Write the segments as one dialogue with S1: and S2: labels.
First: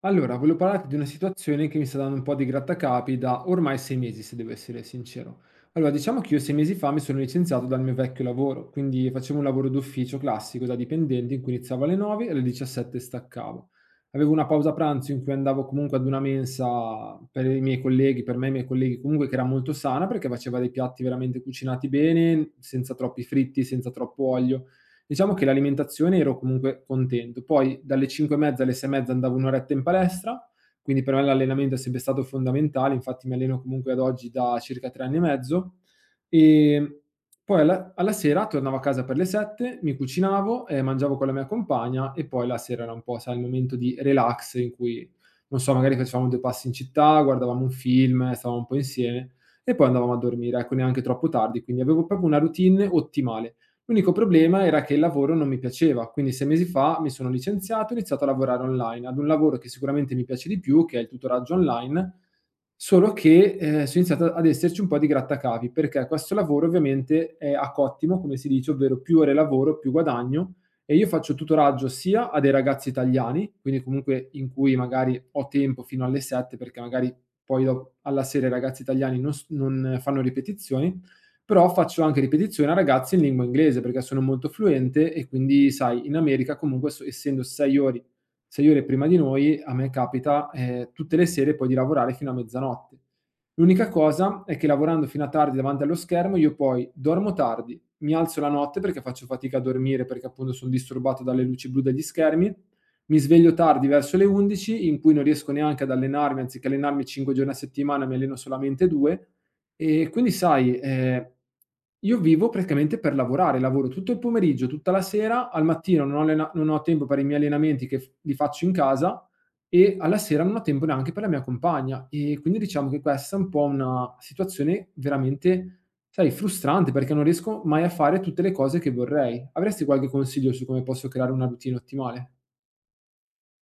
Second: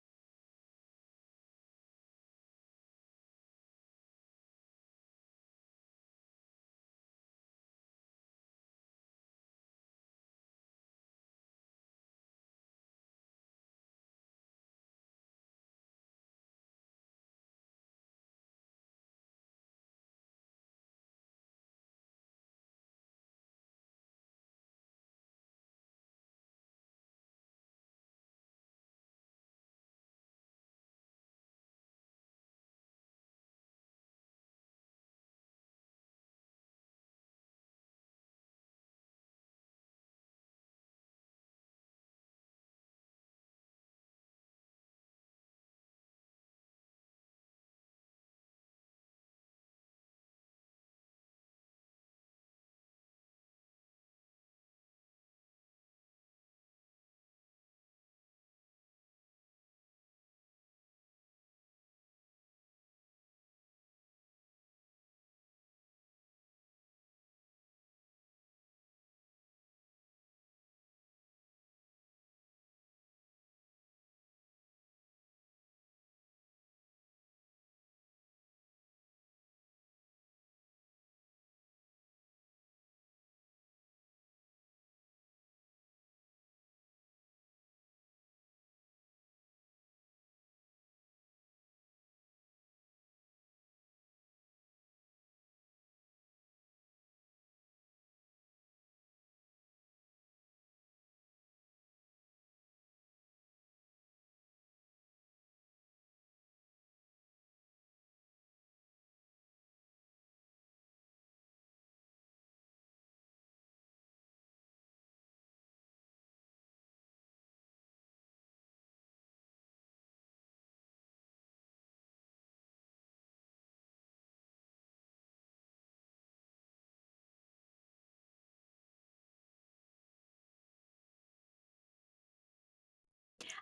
S1: Allora, volevo parlarti di una situazione che mi sta dando un po' di grattacapi da ormai 6 mesi, se devo essere sincero. Allora, diciamo che io 6 mesi fa mi sono licenziato dal mio vecchio lavoro, quindi facevo un lavoro d'ufficio classico da dipendente in cui iniziavo alle 9 e alle 17 staccavo. Avevo una pausa pranzo in cui andavo comunque ad una mensa per i miei colleghi, per me e i miei colleghi, comunque che era molto sana perché faceva dei piatti veramente cucinati bene, senza troppi fritti, senza troppo olio. Diciamo che l'alimentazione ero comunque contento. Poi dalle 5 e mezza alle 6 e mezza andavo 1 oretta in palestra, quindi per me l'allenamento è sempre stato fondamentale, infatti mi alleno comunque ad oggi da circa 3 anni e mezzo. Ehm, poi alla sera tornavo a casa per le 7, mi cucinavo, mangiavo con la mia compagna e poi la sera era un po', sai, il momento di relax in cui, non so, magari facevamo 2 passi in città, guardavamo un film, stavamo un po' insieme e poi andavamo a dormire, ecco, neanche troppo tardi, quindi avevo proprio una routine ottimale. L'unico problema era che il lavoro non mi piaceva, quindi 6 mesi fa mi sono licenziato e ho iniziato a lavorare online, ad un lavoro che sicuramente mi piace di più, che è il tutoraggio online, solo che, sono iniziato ad esserci un po' di grattacapi, perché questo lavoro ovviamente è a cottimo, come si dice, ovvero più ore lavoro più guadagno, e io faccio tutoraggio sia a dei ragazzi italiani, quindi comunque in cui magari ho tempo fino alle 7 perché magari poi do alla sera i ragazzi italiani non fanno ripetizioni, però faccio anche ripetizione a ragazzi in lingua inglese perché sono molto fluente e quindi, sai, in America comunque so essendo 6 ore prima di noi, a me capita, tutte le sere poi di lavorare fino a mezzanotte. L'unica cosa è che lavorando fino a tardi davanti allo schermo io poi dormo tardi, mi alzo la notte perché faccio fatica a dormire perché appunto son disturbato dalle luci blu degli schermi, mi sveglio tardi verso le 11 in cui non riesco neanche ad allenarmi, anziché allenarmi 5 giorni a settimana mi alleno solamente 2. E quindi sai, io vivo praticamente per lavorare, lavoro tutto il pomeriggio, tutta la sera, al mattino non ho tempo per i miei allenamenti che f li faccio in casa e alla sera non ho tempo neanche per la mia compagna. E quindi diciamo che questa è un po' una situazione veramente, sai, frustrante perché non riesco mai a fare tutte le cose che vorrei. Avresti qualche consiglio su come posso creare una routine ottimale?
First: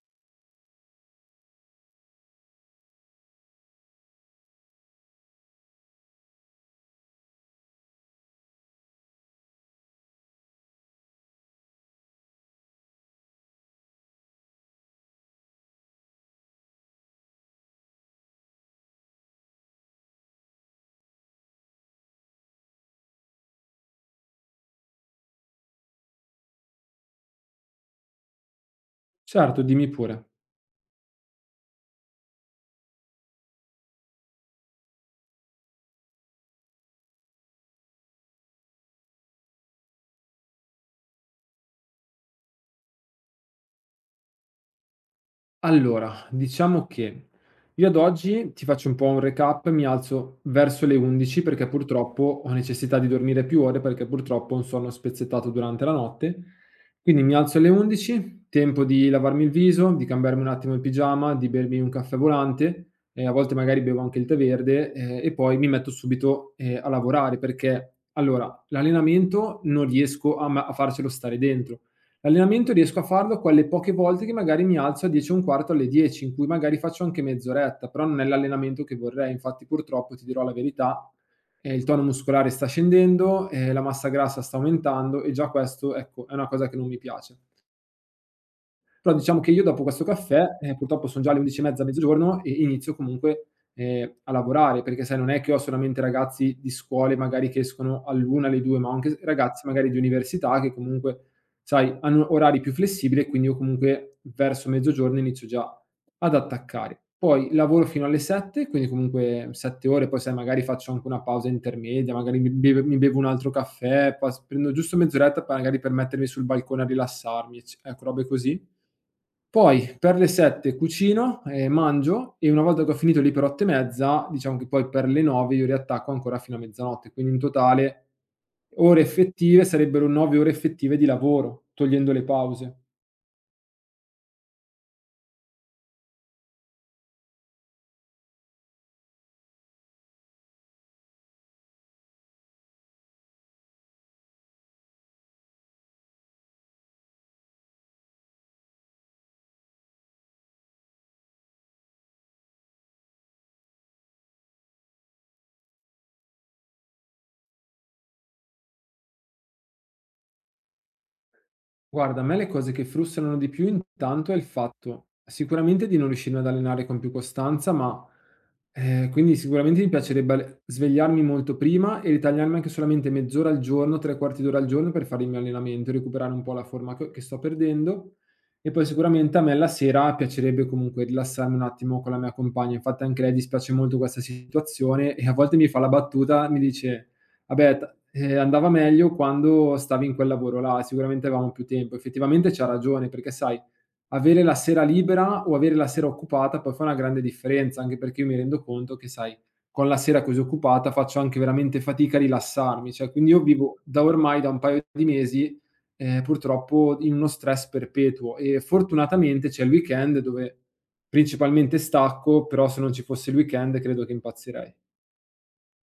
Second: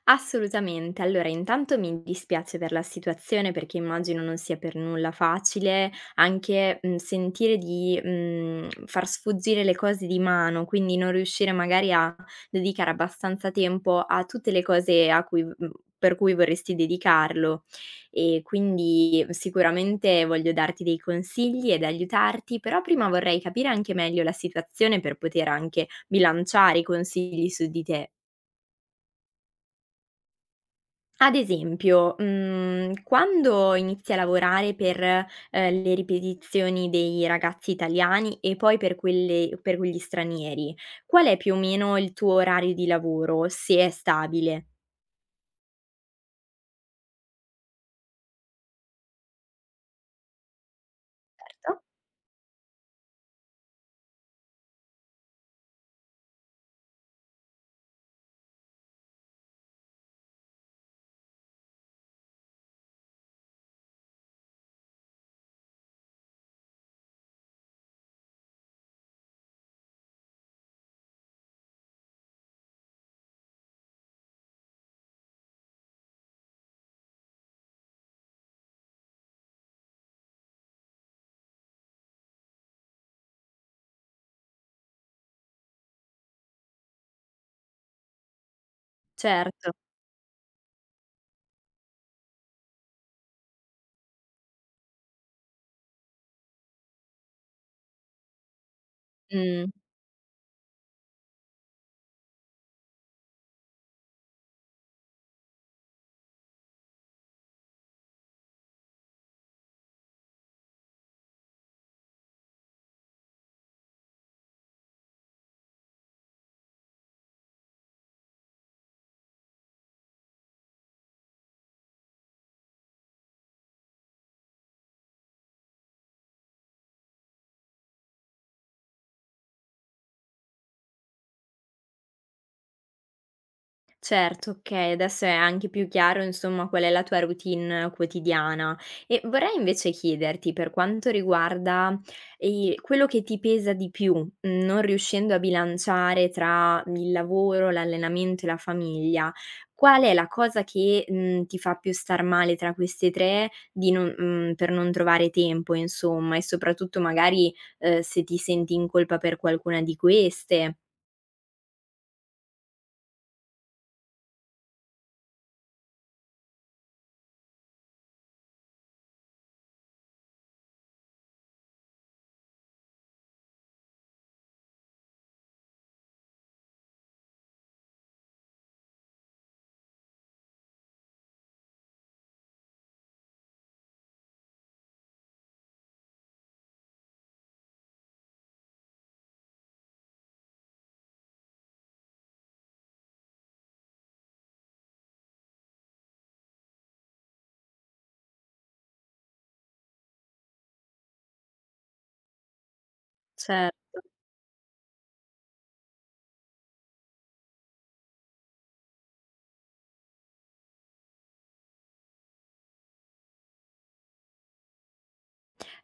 S2: Assolutamente. Allora, intanto mi dispiace per la situazione perché immagino non sia per nulla facile anche, sentire di, far sfuggire le cose di mano, quindi non riuscire magari a dedicare abbastanza tempo a tutte le cose a cui per cui vorresti dedicarlo. E quindi sicuramente voglio darti dei consigli ed aiutarti, però prima vorrei capire anche meglio la situazione per poter anche bilanciare i consigli su di te.
S1: Certo, dimmi pure.
S2: Ad esempio, quando inizi a lavorare per, le ripetizioni dei ragazzi italiani e poi per quelle per quegli stranieri, qual è più o meno il tuo orario di lavoro, se è stabile?
S1: Allora, diciamo che io ad oggi ti faccio un po' un recap, mi alzo verso le 11 perché
S2: Certo.
S1: purtroppo ho necessità di dormire più ore perché purtroppo ho un sonno spezzettato durante la notte. Quindi mi alzo alle 11, tempo di lavarmi il viso, di cambiarmi un attimo il pigiama, di bermi un caffè volante, e a volte magari bevo anche il tè verde e poi mi metto subito a lavorare perché allora l'allenamento non riesco a farcelo stare dentro. L'allenamento riesco a farlo quelle poche volte che magari mi alzo a 10 e un quarto, alle 10, in cui magari faccio anche mezz'oretta, però non è l'allenamento che vorrei. Infatti purtroppo, ti dirò la verità, il tono muscolare sta scendendo, la massa grassa sta aumentando e già questo, ecco, è una cosa che non mi piace. Però diciamo che io
S2: Certo.
S1: dopo questo caffè, purtroppo son già le 11 e mezza, mezzogiorno e inizio comunque, a lavorare, perché sai non è che ho solamente ragazzi di scuole magari che escono all'1, alle 2, ma ho anche s ragazzi
S2: Mh.
S1: magari di università che comunque, sai, hanno orari più flessibili e quindi io comunque verso mezzogiorno inizio già ad attaccare. Poi lavoro fino alle 7, quindi comunque 7 ore, poi sai magari faccio anche una pausa intermedia, magari mi bevo un altro caffè, pas prendo giusto mezz'oretta magari per mettermi sul balcone a rilassarmi, ecco robe così. Poi per le 7 cucino e mangio e una volta che ho finito lì per 8 e mezza, diciamo che poi per le 9 io riattacco ancora fino a mezzanotte, quindi in totale ore effettive sarebbero 9 ore effettive di lavoro, togliendo le pause.
S2: Certo, okay, adesso è anche più chiaro, insomma, qual è la tua routine quotidiana. E vorrei invece chiederti, per quanto riguarda, quello che ti pesa di più, non riuscendo a bilanciare tra il lavoro, l'allenamento e la famiglia, qual è la cosa che, ti fa più star male tra queste 3, di non per non trovare tempo insomma, e soprattutto magari, se ti senti in colpa per qualcuna di queste?
S1: Guarda, a me le cose che frustrano di più intanto è il fatto sicuramente di non riuscirmi ad allenare con più costanza, ma quindi sicuramente mi piacerebbe svegliarmi molto prima e ritagliarmi anche solamente mezz'ora al giorno, tre quarti d'ora al giorno per fare il mio allenamento, e recuperare un po' la forma che sto perdendo. E poi sicuramente a me la sera piacerebbe comunque rilassarmi un attimo con la mia compagna. Infatti anche lei dispiace molto questa situazione e a volte mi fa la battuta, mi dice... Vabbè, t andava meglio quando stavi in quel lavoro là, sicuramente avevamo più tempo. Effettivamente c'ha ragione, perché sai, avere la sera libera o avere la sera occupata poi fa una grande differenza, anche perché io mi rendo conto che, sai, con la sera così occupata faccio anche veramente fatica a rilassarmi, cioè quindi io vivo
S2: Certo.
S1: da ormai da un paio di mesi, purtroppo in uno stress perpetuo e fortunatamente c'è il weekend dove principalmente stacco, però se non ci fosse il weekend credo che impazzirei.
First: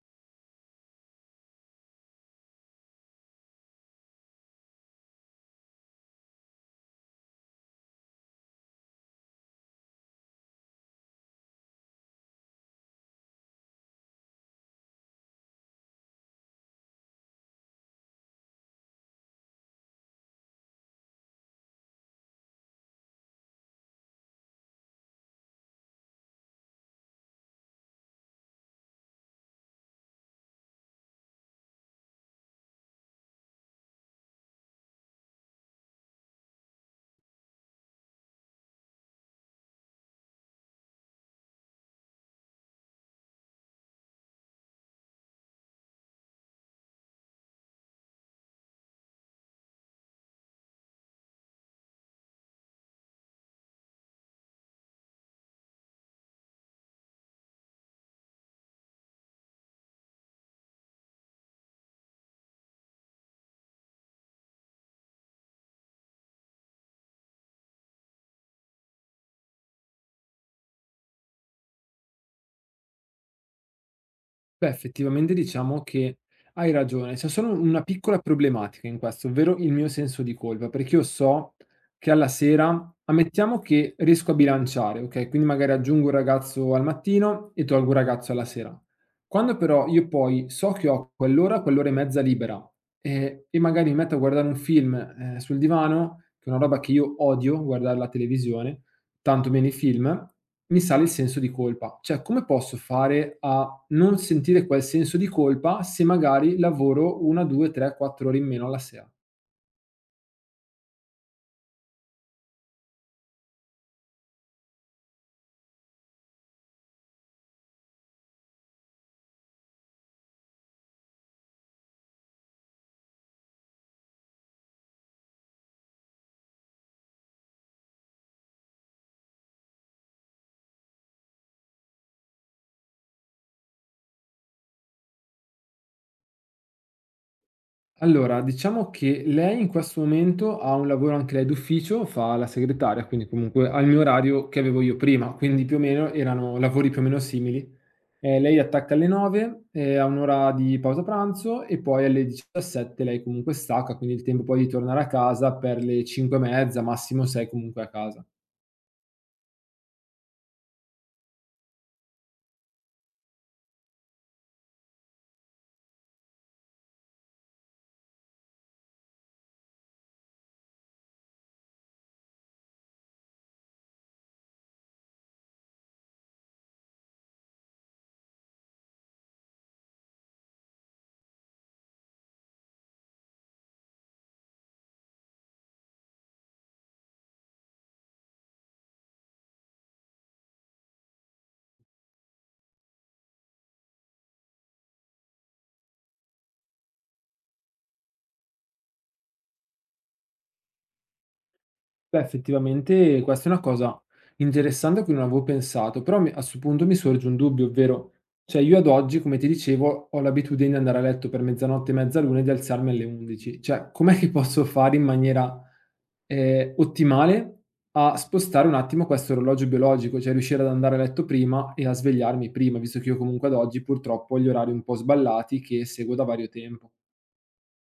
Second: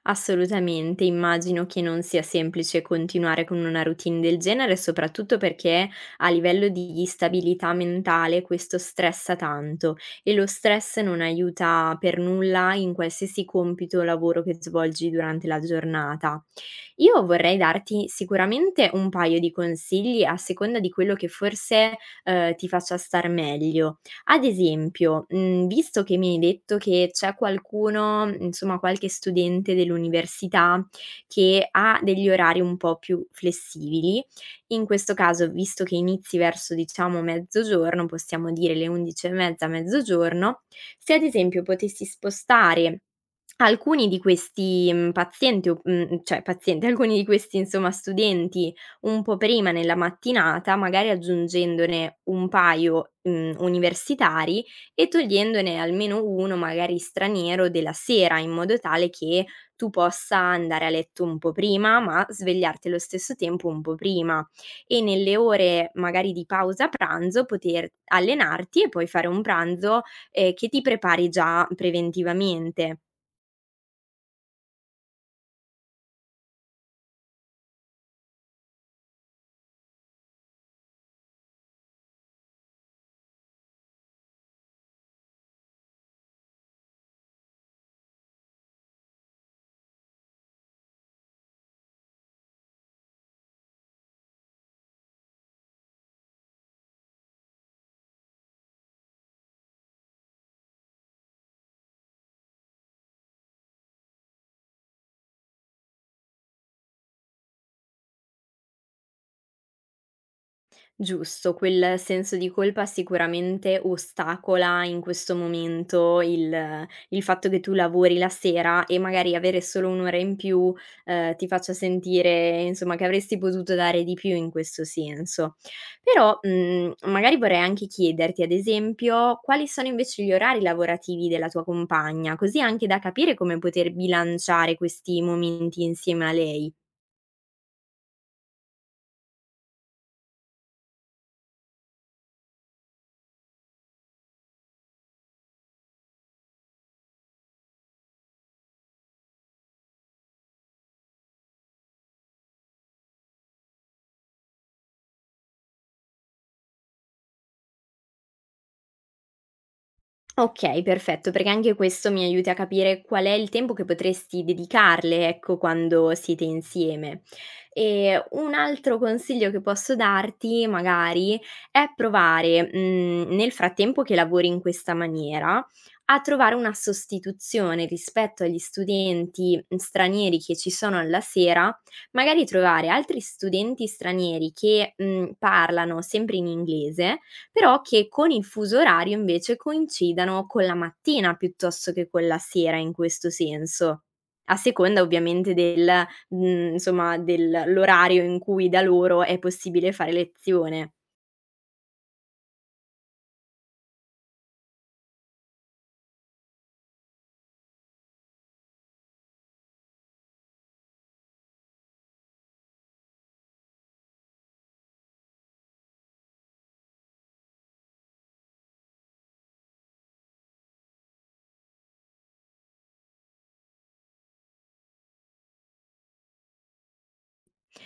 S2: Assolutamente, immagino che non sia semplice continuare con una routine del genere, soprattutto perché a livello di stabilità mentale questo stressa tanto e lo stress non aiuta per nulla in qualsiasi compito o lavoro che svolgi durante la giornata. Io vorrei darti sicuramente un paio di consigli a seconda di quello che forse, ti faccia star meglio. Ad esempio, visto che mi hai detto che c'è qualcuno, insomma qualche studente dell'università che ha degli orari un po' più flessibili, in questo caso, visto che inizi verso diciamo mezzogiorno, possiamo dire le 11 e mezza, mezzogiorno, se ad esempio potessi spostare alcuni di questi, pazienti o cioè pazienti, alcuni di questi insomma studenti un po' prima nella mattinata, magari aggiungendone un paio, universitari e togliendone almeno 1 magari straniero della sera, in modo tale che tu possa andare a letto un po' prima, ma svegliarti allo stesso tempo un po' prima e nelle ore magari di pausa pranzo poter allenarti e poi fare un pranzo, che ti prepari già preventivamente.
S1: Beh, effettivamente diciamo che hai ragione. C'è solo una piccola problematica in questo, ovvero il mio senso di colpa, perché io so che alla sera, ammettiamo che riesco a bilanciare, ok? Quindi magari aggiungo un ragazzo al mattino e tolgo un ragazzo alla sera. Quando però io poi so che ho quell'ora, quell'ora e mezza libera magari mi metto a guardare un film sul divano, che è una roba che io odio, guardare la televisione, tanto meno i film, mi sale il senso di colpa. Cioè, come posso fare a non sentire quel senso di colpa se magari lavoro 1, 2, 3, 4 ore in meno alla sera.
S2: Giusto, quel senso di colpa sicuramente ostacola in questo momento il fatto che tu lavori la sera e magari avere solo 1 ora in più, ti faccia sentire insomma che avresti potuto dare di più in questo senso. Però, magari vorrei anche chiederti, ad esempio, quali sono invece gli orari lavorativi della tua compagna, così anche da capire come poter bilanciare questi momenti insieme a lei.
S1: Allora, diciamo che lei in questo momento ha un lavoro anche lei d'ufficio, fa la segretaria, quindi comunque ha il mio orario che avevo io prima, quindi più o meno erano lavori più o meno simili. Lei attacca alle 9, ha 1 ora di pausa pranzo e poi alle 17 lei comunque stacca, quindi il tempo poi di tornare a casa per le 5 e mezza, massimo 6 comunque a casa.
S2: Okay, perfetto, perché anche questo mi aiuta a capire qual è il tempo che potresti dedicarle, ecco, quando siete insieme. E un altro consiglio che posso darti, magari, è provare, nel frattempo che lavori in questa maniera, a trovare una sostituzione rispetto agli studenti, stranieri che ci sono alla sera, magari trovare altri studenti stranieri che, parlano sempre in inglese però che con il fuso orario invece coincidano con la mattina piuttosto che con la sera in questo senso. A seconda ovviamente del insomma, del l'orario in cui da loro è possibile fare lezione.
S1: Beh, effettivamente questa è una cosa interessante a cui non avevo pensato, però a questo punto mi sorge un dubbio, ovvero, cioè io ad oggi, come ti dicevo, ho l'abitudine di andare a letto per mezzanotte e mezzaluna e di alzarmi alle 11. Cioè, com'è che posso fare in maniera ottimale a spostare un attimo questo orologio biologico, cioè riuscire ad andare a letto prima e a svegliarmi prima, visto che io comunque ad oggi purtroppo ho gli orari un po' sballati che seguo da vario tempo.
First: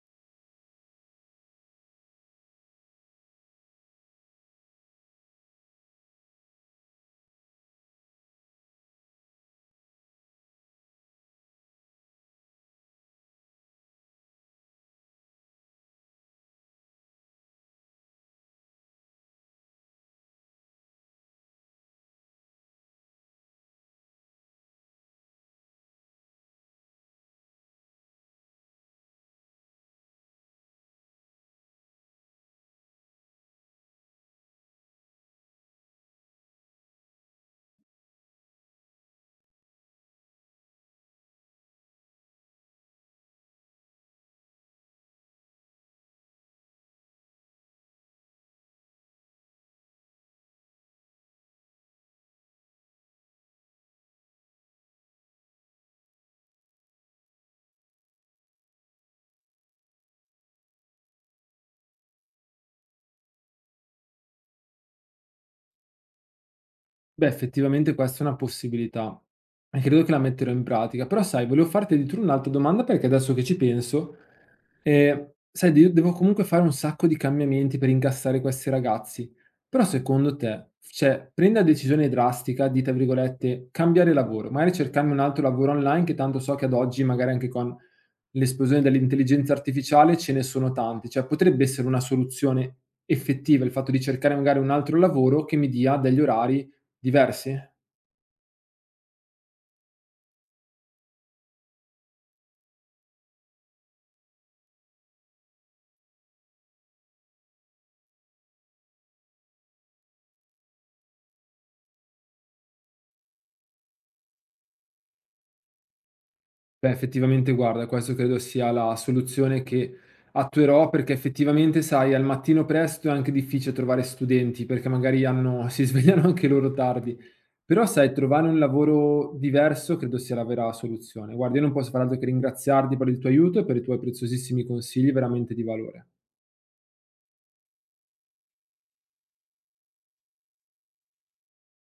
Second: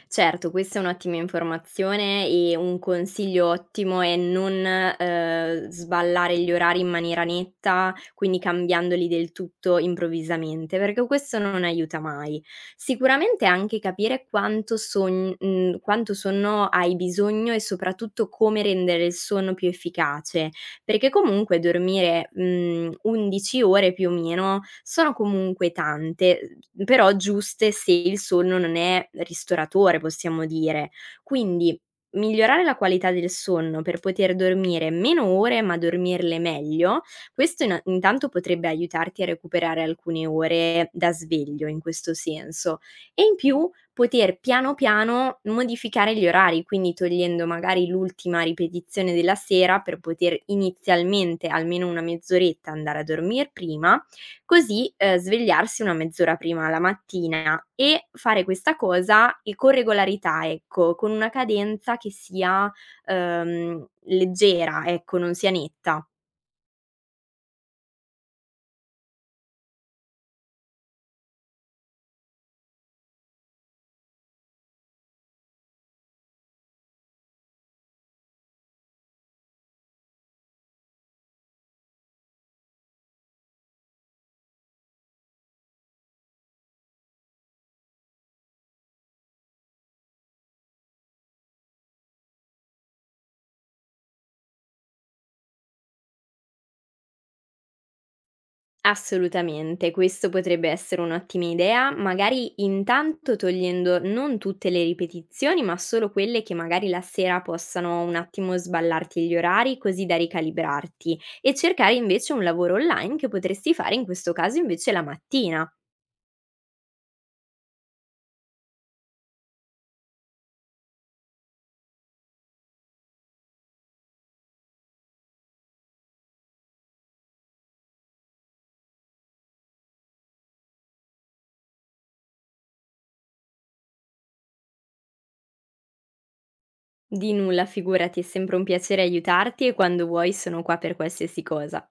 S2: Certo, questa è un'ottima informazione e un consiglio ottimo è non, sballare gli orari in maniera netta, quindi cambiandoli del tutto improvvisamente, perché questo non aiuta mai. Sicuramente anche capire quanto sonno hai bisogno e soprattutto come rendere il sonno più efficace. Perché comunque dormire, 11 ore più o meno sono comunque tante, però giuste se il sonno non è ristoratore, possiamo dire. Quindi migliorare la qualità del sonno per poter dormire meno ore, ma dormirle meglio, questo ina intanto potrebbe aiutarti a recuperare alcune ore da sveglio in questo senso. E in più poter piano piano modificare gli orari, quindi togliendo magari l'ultima ripetizione della sera per poter inizialmente almeno una mezz'oretta andare a dormir prima, così, svegliarsi una mezz'ora prima la mattina e fare questa cosa e con regolarità, ecco, con una cadenza che sia, leggera, ecco, non sia netta.
S1: Beh, effettivamente questa è una possibilità e credo che la metterò in pratica. Però sai, volevo farti di tu un'altra domanda perché adesso che ci penso, sai, io devo comunque fare un sacco di cambiamenti per incassare questi ragazzi. Però secondo te, cioè, prendi la decisione drastica di, tra virgolette, "cambiare lavoro", magari cercarmi un altro lavoro online che tanto so che ad oggi, magari anche con l'esplosione dell'intelligenza artificiale, ce ne sono tanti. Cioè, potrebbe essere una soluzione effettiva il fatto di cercare magari un altro lavoro che mi dia degli orari diversi?
S2: Assolutamente, questo potrebbe essere un'ottima idea, magari intanto togliendo non tutte le ripetizioni, ma solo quelle che magari la sera possano un attimo sballarti gli orari, così da ricalibrarti e cercare invece un lavoro online che potresti fare in questo caso invece la mattina.
S1: Beh, effettivamente guarda, questo credo sia la soluzione che attuerò perché effettivamente, sai, al mattino presto è anche difficile trovare studenti perché magari hanno si svegliano anche loro tardi. Però sai, trovare un lavoro diverso credo sia la vera soluzione. Guarda, io non posso far altro che ringraziarti per il tuo aiuto e per i tuoi preziosissimi consigli veramente di valore.
S2: Di nulla, figurati, è sempre un piacere aiutarti e quando vuoi sono qua per qualsiasi cosa.